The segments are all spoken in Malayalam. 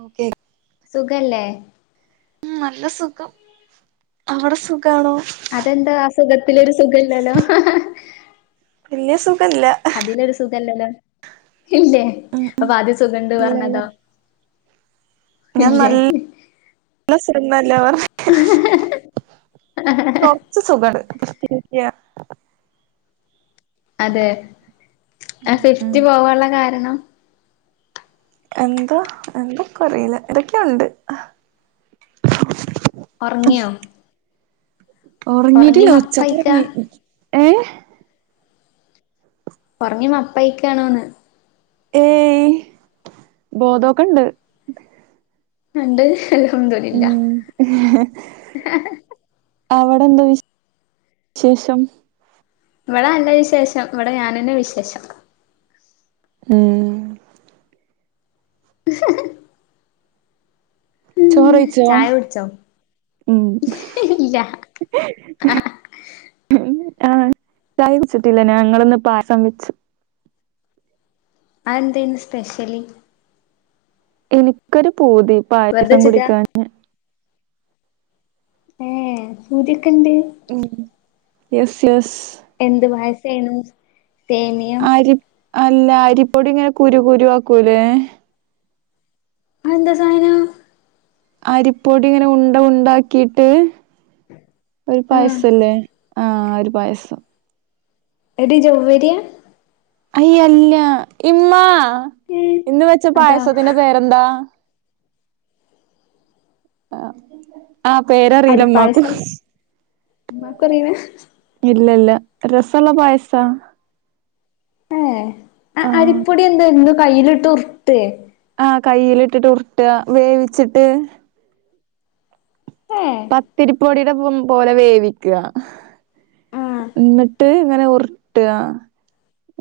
ഓക്കെ സുഖല്ലേ ഉം നല്ല സുഖം അവ്ടെ സുഖാണോ അതെന്താ ആഹ് സുഖത്തിലൊരു സുഖല്ലാലോ വല്യ സുഖല്ല അതിലൊരു സ് സുഖല്ല ലേ ഇല്ലേ ഉം ഉം അപ്പൊ ആദ്യ സുഖണ്ട് ഇല്ലല്ല പർഞ്ഞതോ ഞാൻ നൽ [inaudible] ല്ല [unintelligible] പർഞ്ഞെ ഇച്ച് സുഗാണ് [unintelligible] അതെ ആ ഉം ഉം ഫിഫ്റ്റ് പോവാള്ള കാരണം എന്ത എന്തക്കുറീല്ല എന്തൊക്ക്യോണ്ട് ഒർങ്ങ്യോ ഒറങ്ങീട്ടില്ല മപ്പയിക്കാ ഉച്ചക്കൊറങ്ങി ഏഹ് ഒറങ്ങി മപ്പായിക്കാണോന്ന് ഏയ് ബോധോക്കെണ്ട് ഇണ്ട് അൽഹംദുൽ ഉം അവടെന്ത വി ശേഷം ഇവ്ടെ നല്ലെ വിശേഷം ഇവിടെ ഞാനെന്നെ വിശേഷം ഉം ചോറെയ്ച്ചോ ചായ കുടിച്ചോ ഉം ഇല്ല ഉൽ ആഹ് ചായ കുട്ച്ചിട്ടില്ല ഞങ്ങള്ന്ന് പായ്സം വെച്ചു അയെന്തേന്ന് സ്പെഷെല് ഇനിക്കൊരു പൂതി വെറുതെ പായസം ച്ച്ക്കാ കുടിക്കാന് ഏഹ് പൂത്യൊക്കെണ്ട് ഉം യെസ് യെസ് എന്ത് പയസേനു സേമിയം അരി അല്ല അരിപ്പൊടി ഇങ്ങനെ കുരു കുരു ആക്കൂലേ അ എന്താ സാനം അരിപ്പൊടി ഇങ്ങനെ ഉണ്ട ഉണ്ടാക്കീട്ട് ഒര് ആഹ് പായ്സല്ലേ ആഹ് ഒരു പായ്സം എടീ ജൗവ്വെര്യാ അയ് അല്ല ഇമ്മാ ഏഹ് ഇന്ന് വെച്ച അതാ പായസത്തിന്റെ പേരെന്താ ആഹ് ആഹ് പേരറീല ഇമ്മാക്കും അരിപ്പായസം ഉമ്മാക്കറിയണ ഇല്ല ഇല്ല രസള്ള പായ്സ ഏഹ് അ ആഹ് അരിപ്പൊടി എന്തായിരുന്നു കയ്യിലിട്ട് ഉർട്ടേ? ആഹ് കയ്യിലിട്ടിട്ട് ഉർട്ട വേവിച്ചിട്ട് ഏഹ് പത്തിരിപ്പൊടീടെ പം പോലെ വേവിക്ക ആഹ് ഇന്നിട്ട് ഇങ്ങനെ ഉർട്ട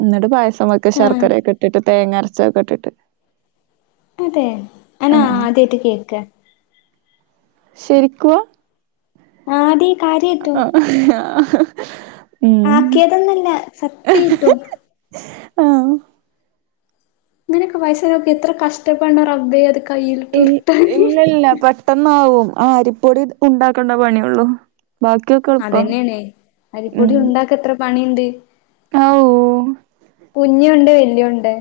ഇന്നിട്ട് പായസ് അം വെക്ക ആഹ് ശർക്കര്യൊക്കെട്ടിട്ട് തേങ്ങ അരച്ചൊക്കെ ഇട്ടിട്ട്. അതെ ആ ആ അനാദ്യേട്ട് കേക്ക. ശരിക്ക്വാ ആടി കാര്യായ്ട്ടും. ആഹ്. ആക്ക്യേതൊന്നല്ല സത്യേട്ടും. ആ ഇങ്ങനൊക്കെ പായ്‌സം വെക്കെ എത്ര കഷ്ടപ്പെട്ണം റബ്ബേ അത് കയ്യിലിട്ട് ഇൽ ഉരുട്ടാന് ഇല്ലല്ല പെട്ടന്നാവും ആഹ് അരിപ്പൊടി ഉണ്ടാക്കണ്ട പണിയൊള്ളു. ബാക്ക്യൊക അതന്നേണ് അരിപ്പൊടി ഉണ്ടാക്ക എത്ര പണിണ്ട് ആവൂ കുഞ്ഞി ഉണ്ടേ വലിയ ഉണ്ടേ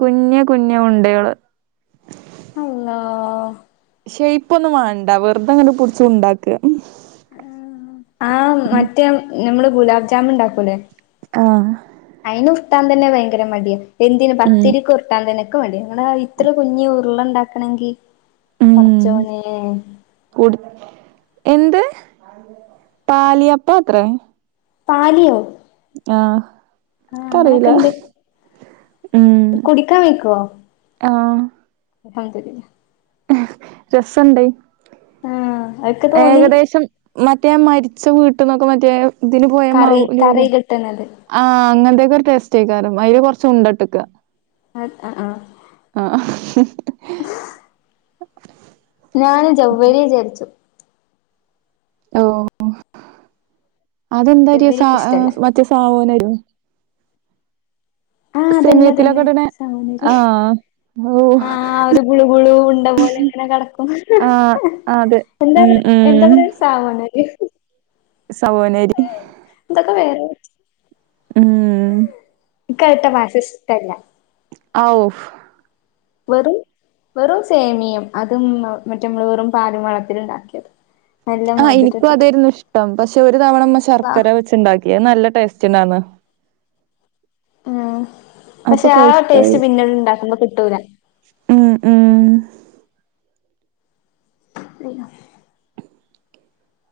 കുഞ്ഞ കുഞ്ഞ ഉണ്ടകള്. അള്ളോ ഷെയ്പ്പ് ഒന്നും വേണ്ട വെറുതെ ങ്ങനെ പിടിച്ച് ഉണ്ടാക്ക. ആ മറ്റേ നമ്മള് ഗുലാബ് ജാമ് ണ്ടാക്കൂലേ ആഹ്. അയിന് ഉരുട്ടാൻ തന്നെ ഭയങ്കര മടിയ എന്തിന് ഉം പത്തിരിക്ക് ഉർട്ടാൻ തന്നെ ക്ക് മടിയാ ഇങ്ങ്ണ്ടാ ഇത്ര കുഞ്ഞി ഉറുള ഉണ്ടാക്കണെങ്കി പടച്ചോനേ കുട് എന്ത് പാലിയപ്പ ത്രേ പാലിയോ? ആഹ് ആ ക്കറീല അങ്ങനൊക്കെ ഇണ്ട് കുടിക്കാൻ വെയ്‌ക്കോ ആഹ്. [unintelligible] രസണ്ട് ആ അതൊക്കെ തോന്നി ഏകദേശം മറ്റേ മര്ച്ച വീട്ട്ന്നൊക്കെ മറ്റേ തിന് പോയ കറി മവ് കറി ലൂദ് കിട്ടണത് ആ അങ്ങനത്തൊക്കെ ഒരു ടെസ്റ്റെയ്ക്കാരം അയ്ല് കൊർച്ച് ഉണ്ടട്ട്ക്ക അൻ ആഹ് ആഹ്. ആഹ്. ഞാന് ചൊവ്വരി ചാര്ച്ച് ഓ അതെന്തരി ജൗവ്വരി സ ഇക്ക് ഇഷ്ടല്ല മറ്റേ സവോനരോ ആ അതന്നെ സെമിയത്തിലൊക്കെ അതന്നെ ഇടണെ സാവുനരി. ആഹ് ഓഹ് ആ ഒരു ഗുളു ഗുളു ഉണ്ട പോലെ ഇങ്ങനെ കിടക്കും. ആഹ് അതെ ഉം ഉം. സാവുനരി. സാവുനരി. എന്തൊക്കെ വേറെ ഉം. ക്ക് അവിടുത്തെ ഭാഷ ഇഷ്ടല്ല. ഔഫ്. വെറും വെറും സേമിയം അതും മറ്റ മ്മള് വെറും പാലും വെള്ളത്തില് ഉണ്ടാക്കിയത്. ആ എനിക്കും അതായിരുന്നു ഇഷ്ടം പക്ഷെ ഒരു തവണ ഉമ്മ അല്ലാഹ് ശർക്കര വെച്ചുണ്ടാക്കി അത് നല്ല ടേസ്റ്റിണ്ടന്ന്. ഉം പക്ഷെ അപ്പൊക്കെ ആ ഇഷ്ടായി ടേസ്റ്റ് പിന്നെണ്ടാക്കുമ്പോ കിട്ടൂല. ഉം ഉം. [unintelligible]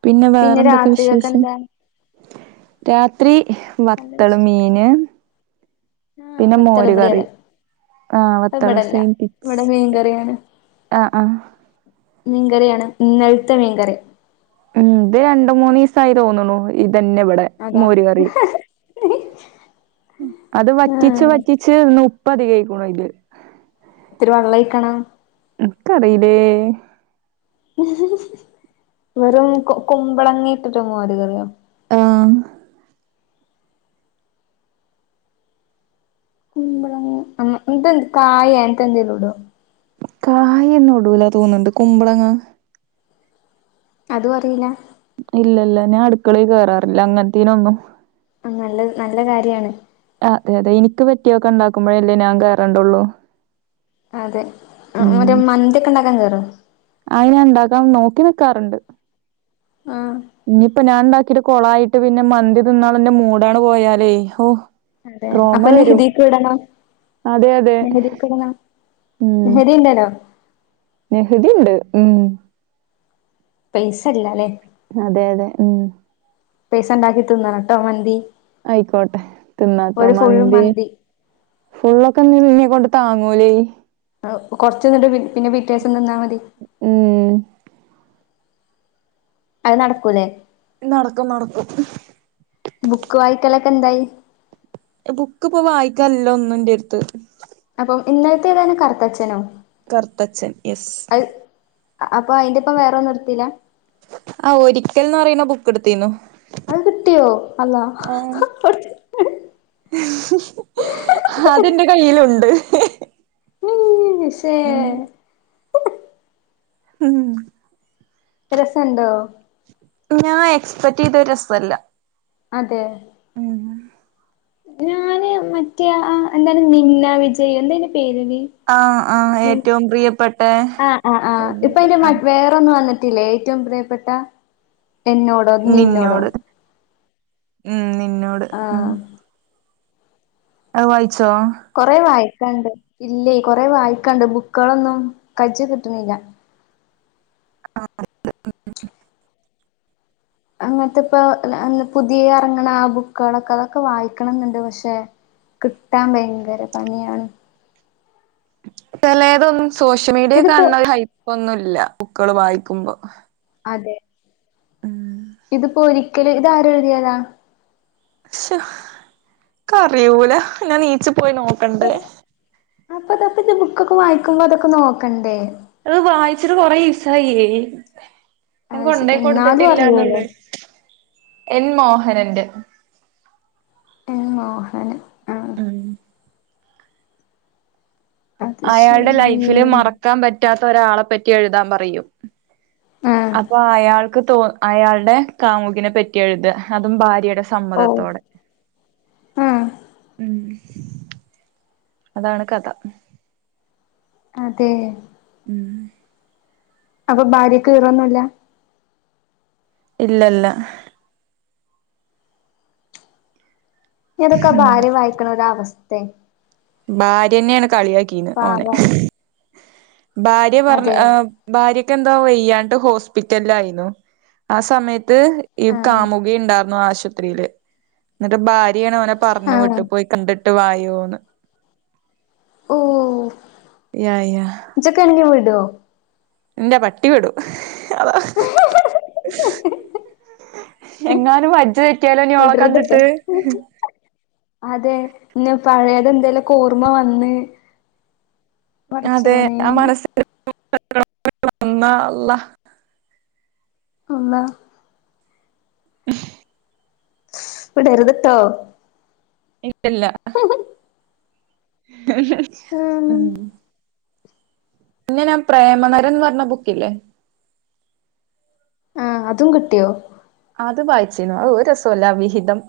പിന്നെ വേറെ എന്തൊക്കെ രാത്രികക്ക് വിശേഷം എന്താ രാത്രി ബത്തള് മീന് ആഹ് പിന്നെ ബത്തള് മോര് ഇവിടെ കറി അതെ ആഹ് അത് വത്തള് ഇബടല്ല. സെയിം പിച്ച് ഇവടെ മീൻകറിയാണ് ആഹ് ആഹ് മീൻകറിയാണ് ഇന്നലത്തെ മീൻകറി ഉം ഇത് രണ്ട് മൂന്ന് ദിവസായി തോന്ന് ണ് ഇതന്നെ ഇവിടെ അതാ മോര് കറി അത് വറ്റിച്ച് ആഹ് വറ്റിച്ച് ഇന്ന് ഉപ്പ് അധികൈക്കുണ് അയ്ല് ത്തിരി വെള്ളം ഒഴിക്കണം ക്ക്റിയില്ലേ വെറും കു കുമ്പളങ്ങിട്ടിട്ട് മോര് കറിയോ? ആഹ് കുമ്പളങ്ങ ആ എന്ത് കായ അങ്ങനത്തെ എന്തങ്കിലും ഇടോ കായ്ന്നുടൂല തോന്ന്ണ്ട് കുമ്പളങ്ങ അതുവറിയില്ല ഇല്ലല്ല ഞാ അടുക്കളേ കേറാറില്ല അങ്ങൻത്തേനൊന്നും ആഹ് നല്ല നല്ല കാര്യാണ് ആഹ്തെയതെ എനിക്ക് പറ്റിയൊക്കെണ്ടാക്കുമ്പോഴല്ലേ ഞാൻ കേറാണ്ടൊള്ളൂ അതെ മന്തി ഒക്കെണ്ടാക്കാൻ കേറോ അത് ഞാണ്ടാക്കാം നോക്കി നിക്കാറുണ്ട് ആഹ് ഇനീപ്പോ ഞാണ്ടാക്കിട്ട- കൊളായിട്ട് പിന്നെ മന്തി തിന്നാന്ള്ളന്റെ മൂടാണ് പോയാലേ ഹൊ അതെ അപ്പൊന്നെ ഹിദക്ക് ഇടണം അതെ അതെ മെഹന്തിഒക്കെ ഇടുന്ന മെഹന്ദി ഉണ്ടല്ലോ നെഹതിണ്ട് ഉം പൈസല്ല അലേ അതെയതെ ഉം പൈസണ്ടാക്കി തിന്നണട്ടോ മന്തി ആയിക്കോട്ടെ തിന്നാട്ടൊ ഒരു ഫുള്ള് മന്തി ഫുള്ളൊക്കെ ന് ന്നെ കൊണ്ട് താങ്ങൂലേ കൊറച്ച്ന്നിട്ട് പി പിന്നെ പിറ്റേസം തിന്നാ മതി ഉം അത് നടക്കൂല്ലേ നടക്കും നടക്കും ബുക്ക് വായിക്കലക്കെന്തായി ബുക്ക്പ്പോ വായിക്കാന്ല്ല ഒന്നൂന്റെടുത്ത് അപ്പം ഇന്നലത്തേതാണ് കറുത്തച്ഛനോ കർത്തച്ഛൻ യെസ് അത് അപ്പൊ അയിന്റെപ്പം വേറെന്നും എട്ത്തില്ല ആഹ് ഒരിക്കൽ ന്ന് പറയ്ണ ബുക്കെടുത്തിന്നു അത് കിട്ടിയോ അള്ളാ ഹ്ഹ്ഹ അതെന്റെ കയ്യിലുണ്ട് മ് ശേ ഉം ഉം രസംണ്ടോ ഞാൻ എക്സ്പെക്ടെചെയ്തോ രസല്ല അതെ ഉം ഞാന് മറ്റേ എന്താണ് നിന്ന വിജയ് എന്തായ് ന്റെ പേര് ഡി ആഹ് ആഹ് ഏറ്റൊവും പ്രിയപ്പെട്ടെ ആ വന്നിട്ടില്ലെ ഏറ്റൊം പ്രിയപ്പെട്ട എന്നോട് നിന്നോട് ഉം നിന്നോട് ഉം ആഹ് അത് വായ്ച്ചോ കൊറെ വായിക്കാണ്ട് ഇല്ലേ കൊറെേ വായിക്കാണ്ട് ബുക്കളൊന്നും കജ്ജ് കിട്ട്ണില്ല [inaudible] അന്നാത്ത്പ്പൊ പുതിയ ങ്ങ്നാ ബുക്കുകളൊക്കെ അതൊക്കെ വായിക്കണന്ന്ണ്ട് പക്ഷെ കിട്ടാം ബയങ്കര പണിയാണ് ചെലേതൊന്നും സോഷ്യ മീഡിയെ ഇതിപ്പോ കാണ്ണ ഹൈപ്പൊന്നുല്ല ബുക്കള് വായിക്കുമ്പോ അതെ ഉം ഇതിപ്പോ ഒരിക്കല് ഇതാരെഴുതിയതാ ശോ ക്കറിയൂല ഞാൻ നീച്ച് പോയി നോക്കണ്ടേ അപ്പൊ ത [unintelligible] ബുക്കൊക്കെ വായിക്കുമ്പോ അതൊക്കെ നോക്കണ്ടേ അത് വായിച്ചിട്ട് കൊറേ ഇസായി ഞാ കൊണ്ടോയി എന്നാലും അറിയൂല്ലേ കൊടുത്തിട്ടില്ലാന്നൊള്ള് എൻ മോഹനന്റെ എൻ മോഹന് ഉം അത് അയാൾടെ ശരി ലൈഫിലെ മറക്കാൻ പറ്റാത്ത ഒരാളെ പറ്റി എഴുതാൻ പറയും ആ അപ്പൊ അയാൾക്ക് തോ അയാൾടെ കാമുകിനെ പറ്റിഎഴുത അതും ഭാര്യെടെ ഓ സമ്മതത്തോടെ ആ ഉം അതാണ് കഥ അതെ ഉം അപ്പൊ ഭാര്യക്ക് ഈറൊന്നുല്ല ഇല്ല ഇല്ല അതൊക്കെ ആ ഭാര്യ വായിക്ക് ണേ ഒരവസ്ഥയ ഭാര്യന്നെണ് കളിയാക്കീന്ന് ഓനെ പാവം ഭാര്യ പറഞ്ഞ് അതെ ആഹ് ഭാര്യക്ക് എന്താ വെയ്യാണ്ട് ഹോസ്പിറ്റലിലായിന്നു ആ സമയ അത് ഈ ആ കാമുകി ഇണ്ടായിരുന്നു ആശുപത്രിയില് എന്നിട്ട് ഭ ര്യ യാണ ഓനെ പറഞ് ആ വിട്ടു പോയി കണ്ടിട്ട് വായോന്ന് ഓഹ് യാ യാ ഇജ്ജോക്കെ ആണെങ്കിൽ വിടോ ന്റെ പട്ടി വിടും അതാ എങ്ങാനും വജ് തെറ്റിയാലോ ഇനി ഓളെ വിടരുത്ട്ടോ കണ്ടിട്ട് അതെ ഇന്ന് പഴയത് എന്തേലും ഓർമ്മ വന്ന് അതെ പടച്ചോനെ ആ മനസ്സിൽ [unintelligible] വന്നേഅള്ളാ അള്ളാ വിടരുത് ട്ടോ ട്ടില്ല ഉം പിന്നെ ഞാൻ പ്രേമനരൻ ന്ന് പറഞ്ഞ ബുക്കില്ലേ ആഹ് അതും കിട്ടിയോ അത് വായിച്ചനു അയ് ഒരു രസല്ല അവിഹിതം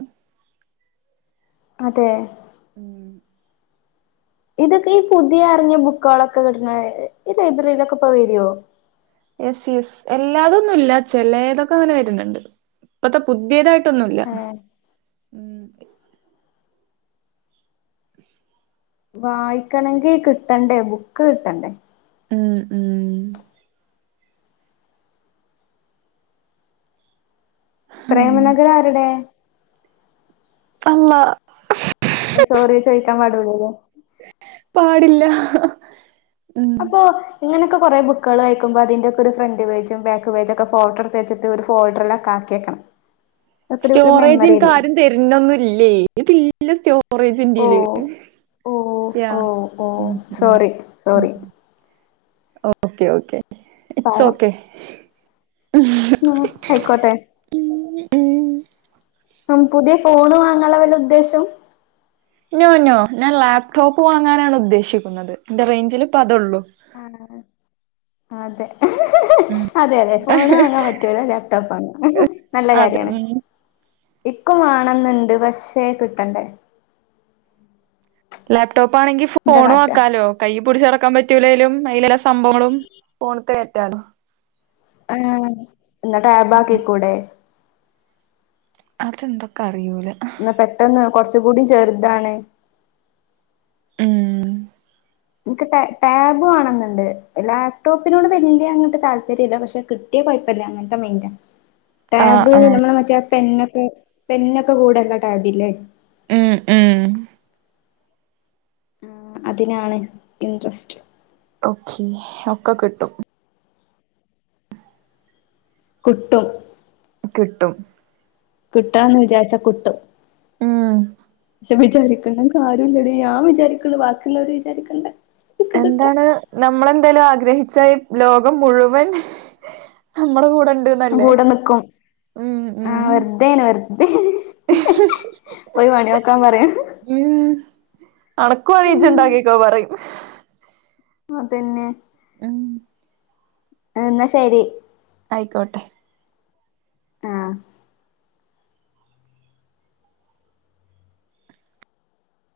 അതെ ഇതൊക്കെ ഈ പുതിയ അറിഞ്ഞ ബുക്കളൊക്കെ കിട്ടുന്ന ഈ ലൈബ്രറിയിലൊക്കെ പോ വരുവോ എസ് എസ് എല്ലാതൊന്നും ഇല്ല ചിലതൊക്കെ ഇങ്ങനെ വര്ന്ന് ഇണ്ട് ഇപ്പത്തെ പുതിയതായിട്ട് ട്ടൊന്നുല്ല ഏ വായിക്കണങ്കി കിട്ടണ്ടേ ബുക്ക് കിട്ടണ്ടേ ഉം ഉം ഉം പ്രേമനഗരം ആരുടെ അള്ളാ സോറി ചോദിക്കാൻ പാടുലല്ലോ പാടില്ലാ ഉം ഇപ്പോ ഇങ്ങനൊക്കെ കൊറേ ബുക്ക്കളയക്കുമ്പോ അതിൻ്റൊക്കൊരു ഫ്രണ്ട് പേജും ബാക്ക് പേജൊക്കെ ഫോട്ടോടു ത്ത് വെച്ചിട്ട് ഒരു ഫോൾഡർല് ആക്കാക്കിയെക്കണം സ്റ്റോറേജ് എനിക്കാരും തര്നൊന്നുല്ലേയ് എനിക്ക് സ്റ്റോ ഓ റ്റോറേജെൻ്റീല് ഓ യാ ഓ ഓ ഉം ഉം സോറി ഉം സോറി ഓക്കേ ഓക്കേ എസ് പാവം ഓക്കേ ഉം ഉം ആയിക്കോട്ടെ ഉം പുതിയ ഫോണ് വാങ്ങാള്ള വല്ല ഉദ്ദേശവും നോ നോ ഞാൻ ലാപ്ടോപ്പ് വാങ്ങാനാണുദ്ദേശിക്കുന്നത് ഇന്റ റെയ്ഞ്ചിലിപ്പ അതൊള്ളൂ ആഹ് അതെ അതേയതെ ഫോണ് വാങ്ങാൻ പറ്റുവല്ലോ ലാപ്ടോപ്പ് വാങ്ങാം നല്ല അത് കാര്യാണ് ഉം ഇക്കും വാണന്ന്ണ്ട് പക്ഷേ കിട്ടണ്ടേ ലാപ്ടോപ്പാണെങ്കി എന്താ ഫോണു കാട്ടാ ആക്കാലോ കയ്യി പിടിച്ച് നടക്കാൻ പറ്റൂലേലും അയിലെലാ സ് സംഭവങ്ങളും ഫോണിക്കെ കേറ്റാലോ ഏഹ് ഇന്നാ ടാബാക്കി കൂടെ അതെന്താ ഇക്കറിയൂല ന്നാ പെട്ടെന്ന് കൊറച്ച് കൂടിം ചെറ്താണ് ഊം ഇൻക്ക് ടാ ടാബ് വാണംന്ന്ണ്ട് ലാപ്ടോപ്പിനോട് വല്ല്യങ്ങട്ട് താല്പര്യല്ല പക്ഷെ കിട്ട് ട്ടിയ കൊയപ്പല്ല അങ്ങനെത്ത മൈൻഡാ ആഹ് ടാബ് ആഹ് നമ്മള മറ്റേ ആ പെന്നൊക്കെ പെന്നൊക്കെ കൂടെള്ള ടാബില്ലേ ഉം ഉം അതിനാണ് ഇൻട്രസ്റ്റ് ഓക്കേ ഒക്ക കിട്ടും കിട്ടും കിട്ടും കിട്ടണം ന്ന് വിചാരിച്ചാ കിട്ടും ഉം വിചാരിക്ക്ണേ കാര്യല്ലടീ ഞാൻ വിചാരിക്ക്ണേ ബാക്കിള്ളോര് വിചാരിക്കണ്ടേ എന്താണ് നമ്മളെന്തേലും ആഗ്രഹിച്ചാ ഈ ലോകം മുഴുവൻ നമ്മടെ കൂടെണ്ട് കൂടെ നിക്കും ആഹ് വെറുതേന് വെറുതെണ് ഉം അണക്കു വേണേ ഇജ്ജ് ഉം ഇണ്ടാക്കിക്കോ പറയും അതന്നെ ഉം എന്നാ ശരി ആയിക്കോട്ടെ ആഹ്